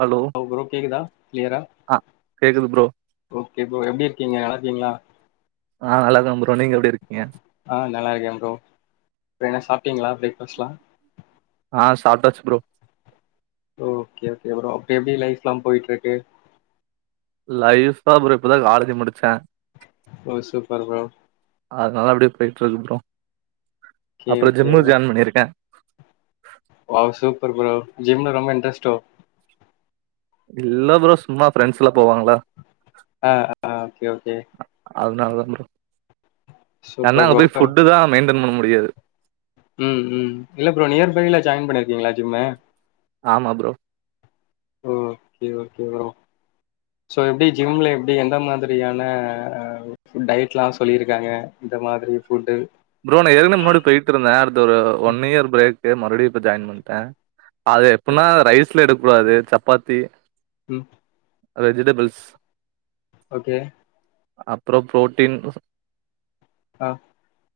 Hello bro கேக்குதா கிளியரா ஆ கேக்குது ப்ரோ ஓகே ப்ரோ எப்படி இருக்கீங்க நல்லா இருக்கீங்களா. ஆ நல்லா இருக்கே ப்ரோ நீங்க எப்படி இருக்கீங்க. அப்பற என்ன சாப்ட்டீங்களா பிரேக்ஃபாஸ்ட்லா. ஆ சாப்டாச்சு ப்ரோ. ஓகே ஓகே ப்ரோ அப்ப எப்படி லைஃப்லா போயிட்டு இருக்கு. லைஃப்பா ப்ரோ இப்பதா காலேஜி முடிச்ச. ஓ சுப்பர் ப்ரோ. அதனால அப்படியே போயிட்டு இருக்கு ப்ரோ. ஓகே அப்புறோ ஓகே ஜிம்மு ப்ரோ ஜாயின் பண்ணிருக்கே. ஸ். வாவ் சூப்பர் ப்ரோ ஜிம்ல ரொம்ப இன்ட்ரெஸ்ட்டோ. இல்ல ப்ரோ சும்மா ஃப்ரெண்ட்ஸ் எல்லா போவாங்கள்ள. ஆ ஆ ஓகே ஓகே அ அதனாலதா ப்ரோ. என்ன சூப்பர் அங்க ப்ரோ போய் ஃபுட்டு தா மெயின்டன் பண்ண முடி. முடியாது. உம் உம் இல்ல ப்ரோ நியர் பையில ஜாயின் பண்ணிருக்கீங்களா ஜிம்மு. ஆமா bro. Okay okay bro so எப்டி ஜிம்ல எப்டி எந்த மாதிரியான டயட்லா சொல்லியிருக்காங்க இந்த மாதிரி ஃபுட்டு. ப்ரோ நா ஏற்கன முன்னாடி போயிட்டு இருந்தே அடுத்த ஒரு ஒன் இயர் பிரேக்கு மறுபடியு. ஜாயின் பண்ணிட்டேன் அது எப்டினா ரைஸ்ல எடுக்க கூடாது சப்பாத்தி. உம் வெஜிடபிள்ஸ் ஓகே அப்புறோ புரோட்டீன் ஆஹ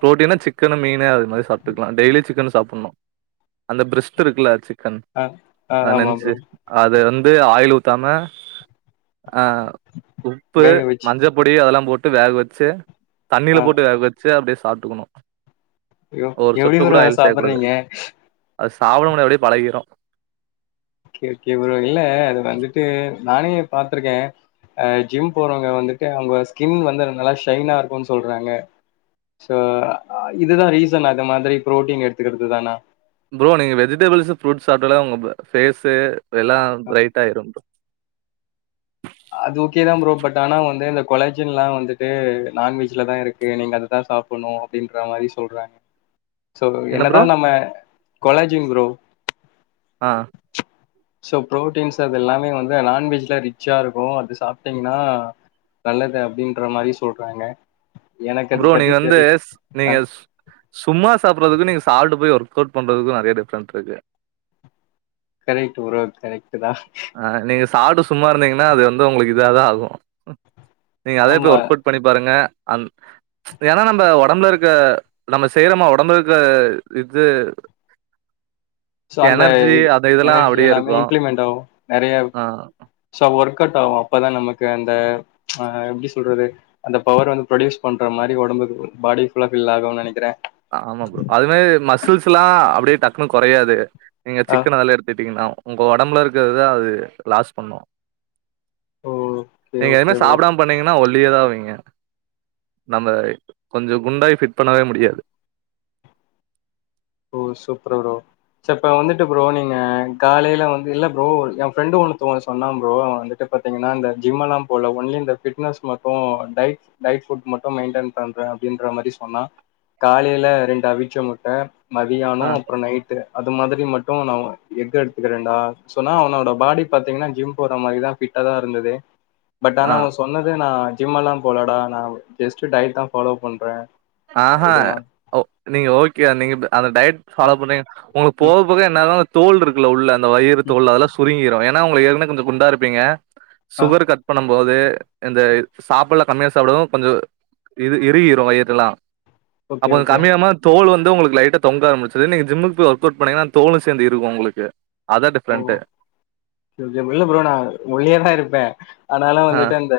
புரோட்டனா சிக்கனு மீன் அது மாரி சப்புட்டுக்கலா டெய்லி சிக்கன்ன சப்புடணு அந்த பிரிஸ்ட் இருக்கில்லா கன் ஆ ஆ அது ஆமா ப்ரோ நெஞ்சு அது வந் ஆயில் ஊத்தாம ஆஹ உப்பு வேக வச்சு மஞ்ச பொடி அதெல்லா போட் வேக வச்சி தண்ணியில போட்டு வேக வச்சு அப்டியே ஆட்டுக்கணு அயோ எப்டி புரோ அத சாப்புட்றீங்க அது சப்புடமுடியா அப்டியே பழகிரு ஓகேஓகே புரோ இல்ல அது வந்துட்டு நானே பாத்ருக்கே அ ஜிம் போறவங்க வந்துட்டு அவங்க ஸ்கின் வந்து நல்லா ஷைனா இருக்குன் சொல்றாங்க சோ இதுதா ரீசனா இந்த மாதிரி ப்ரோட்டீன் எடுத்துக்குறது தானா ப்ரோ நீங்க வெஜிடபிள்ஸ்ஸு ஃப்ரூட் சாப்டாலே உங்க ப ஃபேஸ்ஸு எல்லா ரைட்டாயிரு அது ஓகேதா ப்ரோ பட் ஆனா வந்து இந்த கொலாஜின்லா வந்துட்டு நான்வெஜ்லதா இருக்கு நீங்க அததா சாப்புட்ணு அப்டின்ற மாரி சொல்றாங்க சோ என்ன ப்ரோ என்னதா நம்ம கொலாஜிங் ப்ரோ ஆஹ் சோ ப்ரோட்டீன்ஸ் அது எல்லாமே வந்து நான்வெஜ்ல ரி ச்சா இருக்கு அது சாப்டிங்னா நல்லது அப்டின்ற மாரி சொல்றாங்க எனக்கு அது ப்ரோ பத்தி நீங்க வந்து தெர்ல ஆ நீங்க சும்மா சாப்றதுக்கு நீங்க சால்டு போய் ஒர் கொட் பண்றதுக்கு நெறைய டிஃப்ரெண்ட் இருக்கு கரெக்ட்டு புரோ கரெக்ட்டு தா ஆ நீங்க சாப்டு சும்மா இருந்தீங்கன்னா அது வந்து உங்களுக்கு இதாதா ஆகு நீங்க அதே போய் ஆமா ஒர்க் அவுட் பண்ணி பாருங்க அந் ஏன்னா நம்ம ஒடம்புல இருக்க நம்ம செய்றோமா ஒடம்புல இருக்க இது சோ அந்த எனர்ஜி இது அது இதெல்லா எனர்ஜி அப்டியே எல்லாமே இருக்கு இம்ப்ளிமெண்ட் ஆகு நெறையவு ஆ சோ ஒர்க் அவுட் ஆகு அப்போ தா நமக்கு அந்த எப்டி சொல்றது அந்த பவர் வந்து ப்ரொடியூஸ் பண்ற மாரி ஒடம்புக்கு பாடி ஃபுல்லா ஃபில் ஆகுனு நெனக்கிறே ஆமா ப்ரோ அது மாரி மசில்ஸ்ல்லா அப்டியே டக்குனு கொறயாது நீங்க சிக்கன அதுல எடுத்துட்டீங்கனாவு உங்க ஒடம்புல இருக்குறதுதா அது லாஸ் பண்ணும் ஓகே நீங்க எதுவுமே ஓகே ப்ரோ சாப்பிடாம பண்ணிங்கன்னா ஒ க்ளியர் அவீங்க நம்ம கொஞ்சோ குண்டாய் ஃபிட் பண்ணவே முடியாது ஓ சூப்பர் ப்ரோ ச இப்ப வந்துட்டு ப்ரோ நீங்க காலையில வந்து இல்ல ப்ரோ என் ஃப்ரெண்டு ஒனு தொ ஒண்ணு சொன்னான் ப்ரோ வந்துட்டு பாத்தீங்கன்னா இந்த ஜிம் எல்லாம் போல ஒன்லி இந்த ஃபிட்னஸ் மட்டும் டயட் டயட்ஃபுட் மட்டு மெயின்டெயன் பண்றேன் அப்படின்ற மாதிரி சொன்னா காலையில ரெண்டு அவிச்ச முட்ட ஆ மதியானம் அப்புறம் நைட்டு அது மாதிரி மட்டும் நா எஃகு எடுத்துக்கிறேன்டா சோ நா அவனோட பாடி பாத்தீங்கன்னா ஜிம் போற மாதிரிதா ஃபிட்டா தா இருந்தது பட் ஆ ஆனா அவ சொன்னது நா ஜிம் எல்லா போலடா நா ஜஸ்ட் டயட் தா ஃபாலோ பண்றே ஆ இதுமா அ நீங்க ஓக்கே வா நீங்க டயட் ஆ ஃபாலோ பண்ணீங்க உங்களுக்கு ம் போக போக எண்ணாகு தோல் இருக்குல உள்ள அந்த வயிறு ம் தோள் அதெல்லா சுருங்கிரும் ஏனா நா உங்களுக் ஏற்கனவே கொஞ்சோ குண்டா இருப்பீங்க ஆ சுகர் கட் பண்ண போது இந்த சாப்பிடலா கம்மியா சாப்பிடும் கொஞ்சோ இறுகிடும் வயிறு எல்லா ஓகே அப்ப ஓகே கம்மியமா தோல் வந் உங்களுக்கு லைட்ட தொங்க ஆரம்பிச்சது நீங்க ஜிமுக்கு போய் ஒர்க அவுட் பண்ணீங்கனா தோளு சேர்ந்து இறுகு உங்களுக்கு அதா ஓ டிஃப்ரெண்ட்டு [unintelligible] இல்ல ப்ரோ நா ஒல்லியா தா இருப்பே அந் னாலு ஆ வந்துட்டு அந்த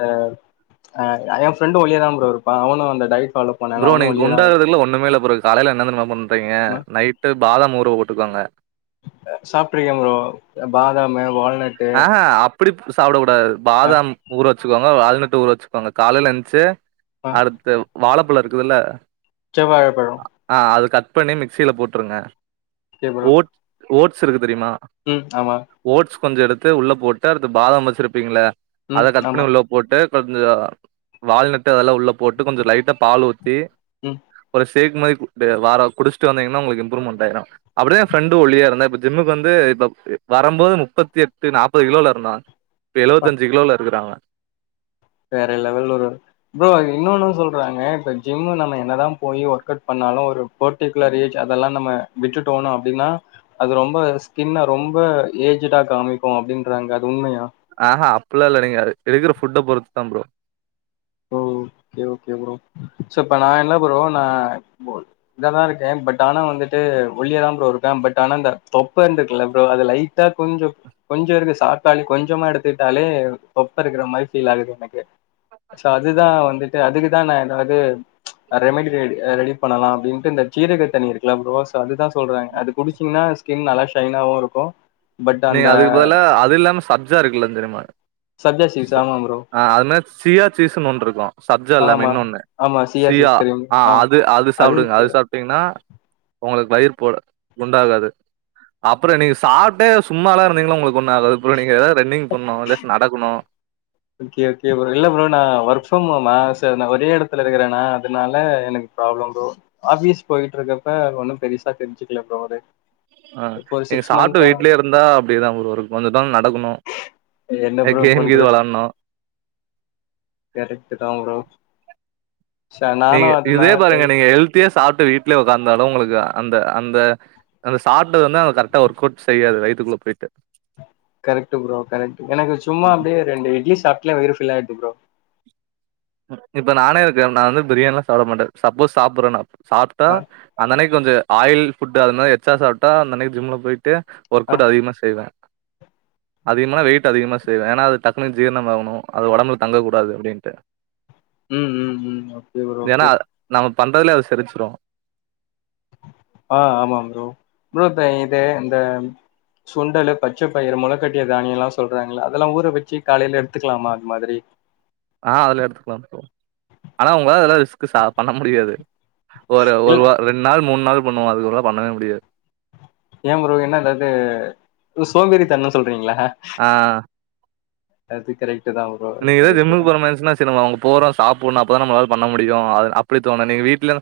ஆ எ ஃப்ரெண்ட் டு ஒல்லியா தா ப்ரோ இருப்பா அவனு அந்த டைட் ப்ரோ நீங் குண்டாகுறதுல்ல ஒண்ணுமேல்ல ப்ரோ காலைல என்ன தெரிமா பண்றீங்க இருப்பா நைட்டு பாதாம் ஊற வோட்டுக்கோங்க ஆ சாப்ட்ருக்கேப்ரோ பாதாமு வால் ஆ அப் புடிப் சாப்ட ப ஆ பாதம் ஊற வச்சுக்கோ மொத வால்நட்டு ஊற வச்சுக்கோங்க காலைல என்ச்சு ஆ அடுத்து வாழப் பழ இருக்குதுல்ல செவ்வாழப்பழோ ஆ அதுக்கட் பண்ணி மிக்சில போட்ருங்க ஓகே ப்ரோ ஓட் ஓட்ஸ் இருகு தெரியிமா ம் ஆமா ஓட்ஸ் [unintelligible] து உள்ள போட்டு அடுத்து பாதம் வெச்சிருப்பீங்கில்லே ம் அத கட் ஆமா பண்ணி உள்ளே போட்டு கொஞ்சோ வால்நட்டு அதெல்லா உள்ளே போட்டு கொஞ்சோ லைட்டா பால் ஊத்தி உம் சேக் மாரி குட்டு வார குடிச்சிட்டு வந்தீங்கன உங்களுக்கு இம்ருமென்ட் ஆயிரு அப்டே பிரண்டு ஒல்லியா இருந்தா இப்போ ஜிமுக்கு இப்போ வரம்போது முப்பத்தி எட் த்து நாப்பது கிலோல இருந்தா ப்ப ப்பா எழுவத்தஞ்சு கிலோல இருக்குற அவ வேற லெவல் ஒரு ப்ரோ இன்னொன்னு சொல்றாங்க இப்ப ஜிம்மு நம்ம என்னதா போயி ஒர்க அவுட் பண்ணாலு ஒரு பெர்டிகுலர் ஏஜ் அதெல்லா நம்ம விட்டுட்டோன அப்டின்னா அது ரொம்ப ஸ்கின்ன ரொம்ப ஏஜ்டா காமிக்கு அப்டின்றாங்க அது உண்மையா ஆஹஹ அப்புல்லா லெடிங்காது எடுக்கற ஃபுட்ட பொறுத்தா ப்ரோ ஓ ஓகே ஓகே ப்ரோ சோ இப்ப நா என்ன ப்ரோ நா இதாதா இருக்கே பட் ஆனா வந்துட்டு ஒல்லியதா ப்ரோ இருக்கே பட் ஆனா இந்த தொப்பை இருந்துக்குல்ல ப்ரோ அது லைட்டா கொஞ்சோ கொஞ்சோ இருக்கு சாக்காளி கொஞ்சமா எடுத்துக்ட்டாலே தொப்பை இருக்கிற மாரி ஃபீல் ஆகுது எனக்கு சாட் வந்துட்டு அதுக்குதா நா ஏதாவது ரெமடி ரெடி ரெடி பண்ணலா அப்டின்னுட்டு இந்த சீரக தண்ணி இருக்குல ப்ரோஸ் அதுதா சொல்றாங்க அது குடிச்சீங்ன்னா ஸ்கின் நல்லா ஷைனாவு இருக்கு நீங்க அதுக்கு பதிலா அது இல்லாம சப்ஜா இருக்குல்ல தெரியுமால் சப்ஜா ச சீட்ஸ் ஆமா ப்ரோ ஆ அது மாரி சீயா சீஸ் இன்னொனுருக்கு சப்ஜா இல்லாம ஆமா இன்னொனு ஆமா சியா சீட்ஸ் தெரியும் ஆ அது அது சாப்பிடுங்க அது அதுவும் சாப்டீங்கனா உங்களுக்கு வயிர் போட குண்டாகாது அப்புறோ நீங்க சாப்டே சு சும்மால்ல இருந்தீங்கன உங்களுக் ஒன்னா அதாவது ஃபுல்லா நீங்க எதாவது ரன்னிங் பண்ணு இல்லாட்டி நடக்குணு ஓகே ஓகே ப்ரோ இல்ல ப்ரோ நா ஒர்க் ஃப்ரம் ஹோமா சார் நா ஒரே இடத்துல இருக்குறனா அதுனால எனக்கு ப்ராப்ளம் ப்ரோ ஆபீஸ் போயிட்டு இருக்கப்ப ஒண்ணு பெருசா தெரிஞ்சுக்கல ப்ரோ அது ஆஹ் இப்போ ஒரு நீங்க சிக்ஸ் சாப்பிட்டு மந்த்தா வீட்லய இருந்தா அப்டிதா ப்ரோ இருக்கோ கொஞ்ச தொல நடக்கணு நோ என்ன அ ப்ரோ கேம் கீது வெளாணு கரெக்ட்டு தா ப்ரோ நீங்க நானும் அது இதே நான் ட்ரை பாருங்க நீங்க ஹெல்த்தியா சாப்.. ட்டு வீட்ல உக்காந்தாலும் உங்களுக்கு அந்த அந்த அந்த சாப்டது வந்து கரெக்டா ஒர்க் அவுட் செய்யாது வய்த்துக்குள்ள போயிட்டு கரெக்ட்டு ப்ரோ கரெக்ட்டு எனக்கு சும்மா அப்டியே ரெண்டு இட்லி சாப்.. இல்ல வயிறு ஃபுல் ஆயிடுது ப்ரோ... இப்ப நானே இருக்கே நா வந்து பிரியாணி எல்லாம் சாப்ட மாட்ட சப்போஸ் சாப்புறன்னா சாப்ட்டா அ அன்னனைக்கு வந்து ஆயில் ஃபுட் அது மாறி எக்ஸ்ட்ரா சாப்ட அன்னனைக்கு ஜிம் ல போய் ட்டு ஒர்க் அ அவுட் அதிகமா செய்வ... அதிகமான வெயிட் அதிகமா செய்வ ஏன்னா அது டக்குனு ஜீர்ணம் ஆவணும் அது உடம்புல தங்கக்க கூடாது அப்டின்ட்டு ம் ம் ம் ஓகே ப்ரோ ஏன்னா ஓகே அது நம்ம பண்றதுலயே அது செரிச்சிரும் ஆ ஆமா ப்ரோ ப்ரோ இப்ப இது இந்த சுண்டலு பச்ச பயிறு முளக்கட்டிய தானியல்லா சொல்றாங்கள அதெல்லா ஊற வச்சு காலைல எடுத்துக்கலாமா அது மாதிரி ஆ அதுலா எடுத்துக்கலா ப்ரோ ஆனா உங்களால ரிஸ்க் சா பண்ண முடியாது ஒரு ஒரு இல்ல வார ரெண்டு நாள் மூண் நாள் பண்ணுவோ அதுக்கப்ரோல பண்ணவே முடியாது ஏன் ப்ரோ என்ன எதாது சோம்பேரி தனோ சொல் றீங்களா அது கரெக்ட் தா ப்ரோ நீங்கதா கரெக்ட் தா ஜிம்முக்கு போற மாரிச்சுன்ன சேரி நம்ம அவங்க போறோ சாப்பன்னு அப்போதா நம்மளால பண்ண முடியும் அ இப்டி தோணு நீங்க வீட்ல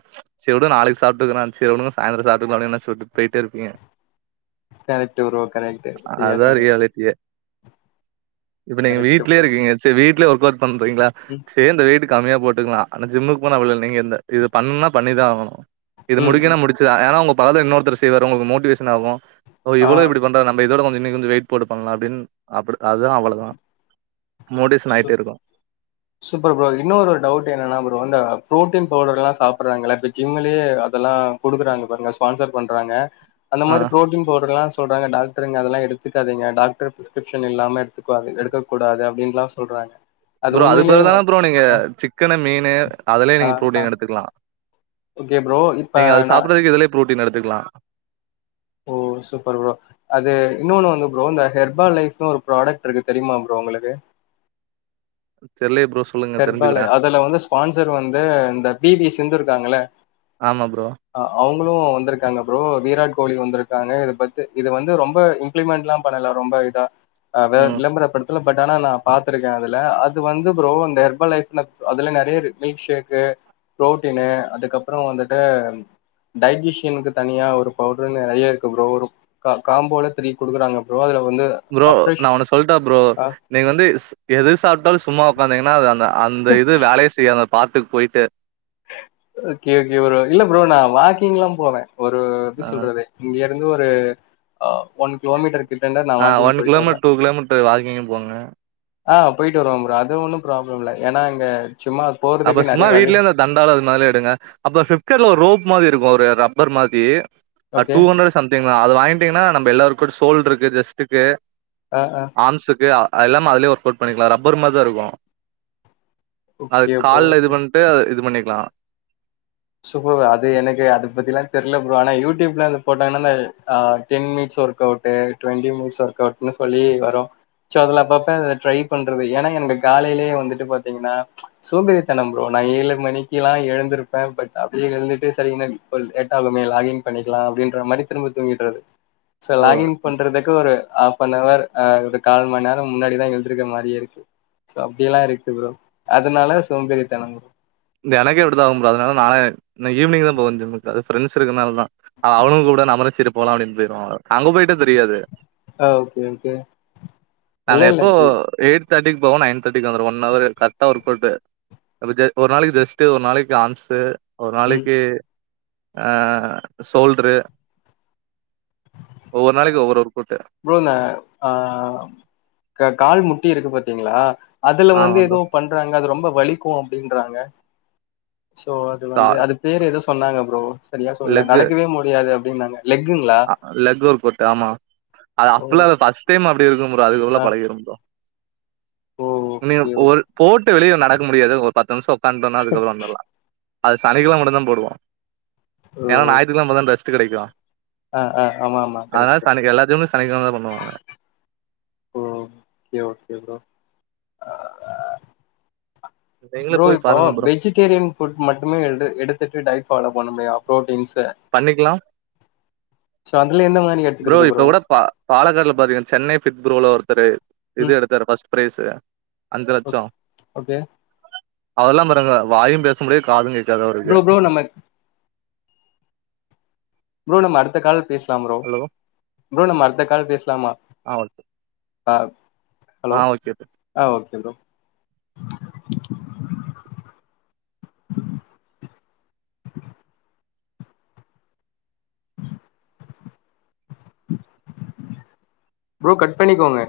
சேரி வுடுங்க நாளைக்கு சாப்டுக்கர சேரி வுடுங்ங சாயந்ரோ சாப்டுக்கலா அப்டினு நெனச்சு விட்டு போயிட்டே இருப்பீங்க கரெக்ட் ப்ரோ கரெக்ட் செரியா அதான் சொன்னீங்க ரியாலிட்டி. கரெக்ட ப்ரோ சேரி வீட்ல ஒர்க் அவுட் பண்றீங்களா ம் சேரி இந்த வீட்டுக் கம்மியா போட்டுக்கலா ஆனா ஜிம்முக்கு போன அப்டில்ல நீங்க இந்த இது பண்ணுன பண்ணிதா ஆகனு இது ம் முடிங்கனா ம் முடிச்சுதா ஏனா உங் பாத இன்னொருத்தர் செய்வாரு உங்களுக்கு மோட்டிவேஷன் ஆகு ஓ ஆ இவளு இப்டி பண்றா நம் இதோட கொஞ்சோ இன்னு கொஞ்சோ வெயிட் போட்டுப்பன்ளா அப்டின்னு அப்டி அதா அவளோதா சூப்பர் ப்ரோ இன்னொரு டவுட் என்னன்னா ப்ரோ இந்த பு்ரோட்டீன் பவுடர் எல்லாம் சாப்பிடடுறாங்கள இப்போ ஜிம்லயே அதெல்லாம்டுக்குறாங்க பாருங்க ஸ்பான்சர் பண்றாங்க அந்த ஆ மாதிரி ப்ரோட்டின் ப்வுடர்லாம் சொல்றாங்க டாக்டர் அதெல்லாம் எடுத்துக்காதீங்க டாக்டர் ப்ரஸ்கிப்ஷன் இல்லாம எடுக்க எடுக்கூடாது அப்டினு சொல்றாங்க ப்ரோ அது பிறகுதானே ப்ரோ நீங்க ஆ சிக்கனு மீனு அதுலயே ஆ நீங்க ஆ ப்ரோட்டீன் எடுத்துக்கலாம் ஓகே ப்ரோ இப்ப நீங்க அது நா சாப்படுறதுக்கு இதுலய ப்ரோட்டீன் எடு த்துக்கலாம் ஓ சூப்பர் ப்ரோ அது இன்னொண்ணு வந்து ப்ரோ இந்த ஹெர்பா லைஃப்னு ஒரு ப்ராடக்ட் இருக்கு தெரியுமா ப்ரோ உங்குளுக்கு தெர்லியே ப்ரோ சொல்லுங்க ஹெர்பா தெரிஞ்சுக்கிறே அதுல வந்து ஸ்பான்சர் வந்து இந்த பி வி சிந்து இருக்காங்கள ஆமா ப்ரோ அவுங்களோ வந்திருக்காங்க ப்ரோ வீராட் தோழி வந்திருக்காங்க இத பத்தி இது வந்து ரொம்ப இம்ப்ளிமெண்ட்லா பண்ல ரொம்ப இதா அ வே ம் விளம்பரப்படத்துல பட் ஆனா நா பாத்ருக்க அதுல அது வந்து ப்ரோ ஹெர்பா லைஃப்ல அதுல நறையா மில்க் க்ஷேக்கு ப்ரோட்டினு அதுக்கப்புறோ வந்துட்டு டைசிஷியனுக்கு தனியா ஒரு பவுடர்னு நறையா இருக்கு ப்ரோ ஒரு காம்போல த்ரீ குடுக்குறாங்க ப்ரோ அதுல வந்து ப்ரோ அப்ரெஷ் நா ஒன்னு சொல்ட்டா ப்ரோ அ நீங்க வந்து எது சாப்ட்டாலோ சும்மா ஒக்காந்தீங்க ஒக்காந்தாதா அந்த இது வேலையே செய்யா பாத்துக்கு போயிட்டு ஓகே ஓகே ப்ரோ இல்ல ப்ரோ நா வாக்கிங்லா போவே ஒரு எப்டி ஆ சொல்றது இங்க இது ஒரு அ கிலோமீட்டர் கிட்டண்ட நான் அ வாக்கிங் ஒன் போயிட்டு வருவேன். கிலோமீட்டர் டூ கிலோமீட்டர் வாக்கிங் போங்க அ போயிட்டு வருவோ ப்ரோ அது ஒன்னோ ப்ராப்ளம் இல்ல ஏன்னா இங்க சும்மா அப்ப போறதுக்கு நெறைய சும்மா வழி வீட்லயேத தண்டால் அதுமா எடுங்க அப்பல பிப்கார்ட்ல ஒரு ரோப் மாரி இருக்கு ஒரு ரப்பர் மாதி அ ஓகே. டூஹண்ட்ர் சம்திங் தா அது வாங்கிடிங்னா நம்ம எல்லாரு குட் சோல்ருக்கு ஜஸ்டுக்கு ஆ ஆ ஆம்சுக்கு அ அதுல்லாம அதுலயே ஒர்க் அவுட் பண்ணிக்லா ரப்பர் மாதிதாருக்கு ஓகே ப்ரோ கால்ல இது ஓகே. பண்ட்டு இது பண்ணிக்லா சுபு அது எனக்கு அத பத்திலா தெரில ப்ரோ ஆனா யூடியூப்ல அத்ல போட்டாங்னா நா ஆஹ் ten minutes work out twenty minutes work அவுட்ன்னு சொல்லி வரு சோ அதுல அப்பப்ப ட்ரை பண்றது ஏனா என்ட காலையிலயே வந்துட்டு பாத்திங்கனா சோம்பேரிதனம் ப்ரோ நா ஏழு மணிக்குலா எழுந்திருப்பே பட் அப்டியே எழுந்துட்டு சரிங்கனன் பல் லேட்டாலுமே லாகின் பண்ணிக்கலா அப்டின்ற மாரி திரும்ப தூங்கிட்றது சோ லாகின் பண்றதுக்கு ஒரு ஆப் பண்ணவர் அ ஒரு கால் மந்நேரோ முன்னாடிதா எழுதுருக்க மாரியேருக்கு சோ அப்டியெல்லா இருக்கு ப்ரோ அதுனால சோம்பறித்தனம் எனக்கே இப்பிடிதா ஆகு புரோ அதுனால நானே இன்னைக் ஈவினிங் தா போவே ஜிம்முக்கு அது ஃப்ரெண்ஸ் இருக்குனாலதா அ அவனுங்கூப்ட நம்மலு சேரி போலா அப்டின் பொய்ருவ அங்க போயிட்டா தெரியாது அ ஓகே ஓகே இல்ல இல்ல ஜீ தேட்டிக் போவோ நைன் தேட்டிக்கு வந்துருவோ ஒன்னவரு கரெக்ட்டா ஒர்க்கவ்ட்டு அபத்தியா ஒரு நாளைக்கு ரெஸ்ட்டு ஒரு நாளைக்கு ஆம்ஸ்சு ஒரு ம் நாளைக்கு ஆஆ சோல்டுரு ஒவ்வொர் நாளிக் ஒவ்வொர் வரூ போங்க ஆ க கால் முட் ட்டி இருக்கு பாத்தீங்ளா அதுல ஆமா வந்து ப்ரோ எதோ பண்றாங்க அது ரொம்ப வலிக் க்கூ அப்டின்றாங்க சோ அது வந்து கால் அது பேரு எதோ சொன்னாங்க ப்ரோ சரியா சொல்லே நடக்கவே முடியாது அப்டின்னாங்க லெக்குங்களா ஆ லெக்கு ஒர் பொட்டு ஆமா அது ஓ அப்டில்லால்ல ஃபஸ்ட் டைம் அப் ப்பி இருக்கூ ப்ரோ அதுக்குள்ள ஆ பழகிரூ ப்ரோ ஓ நீ ஓகே ஓ ஓல் போட்டு வெளியே நடக்க முடியாது ஒர் பத்து நிமிஷோ ஒக்கான்ட்டுனா அதுக்கப்றோ வந்துர்லா அது சனிக்கெழமெ மட்டுந்தா போடுவா ஓ ஏனா ஞாத்திகிழம தா ரெஸ் ட் கெடைக்தா ஆ ஆ ஆமா ஆமா கரெக்ட் அத்னால ப்ரோ சனிக் எல்லாத்தியுமே சனிக்கழமதா பண்ணுவாங்க ஓ கே ஓகே நீங்களு ப்ரோ போய் இப்போ பாருங்க ப்ரோ வெஜிடேரியன் ஃபுட் மட்டுமே எடு எடுத்துட்டு டயட் ஃபாலோ [unintelligible] புரோட்டீன்ஸ் த பண்ணிக்கலா சோ அதுல எந்த மாரி எடுத் ப்ரோ இப்ப கூட பா பாலக்காடு பாருங்க சென்னை [unintelligible] ப்ரோ உள்ள ஒர்த்தரு ம் எது எடுத்தரு ஃபர்ஸ்ட் பிரைஸ்சு ஓக் ஓகே அதெல்லா பாருங்க வாயும் பேச முடியாது காது கேட் ப்ரோ ப்ரோ நம்ம ப்ரோ நம்ம அடுத்த கால் பேச லாம் ப்ரோ ஹலோ ப்ரோ நம்ம அடுத்த கா கால் பேசலாமா ஆ ஓகே ஆப் ஹலோ ஆ ஓகே ஆ ஓகே ப்ரோ ப்ரோ கட் பண்ணிக்கோங்க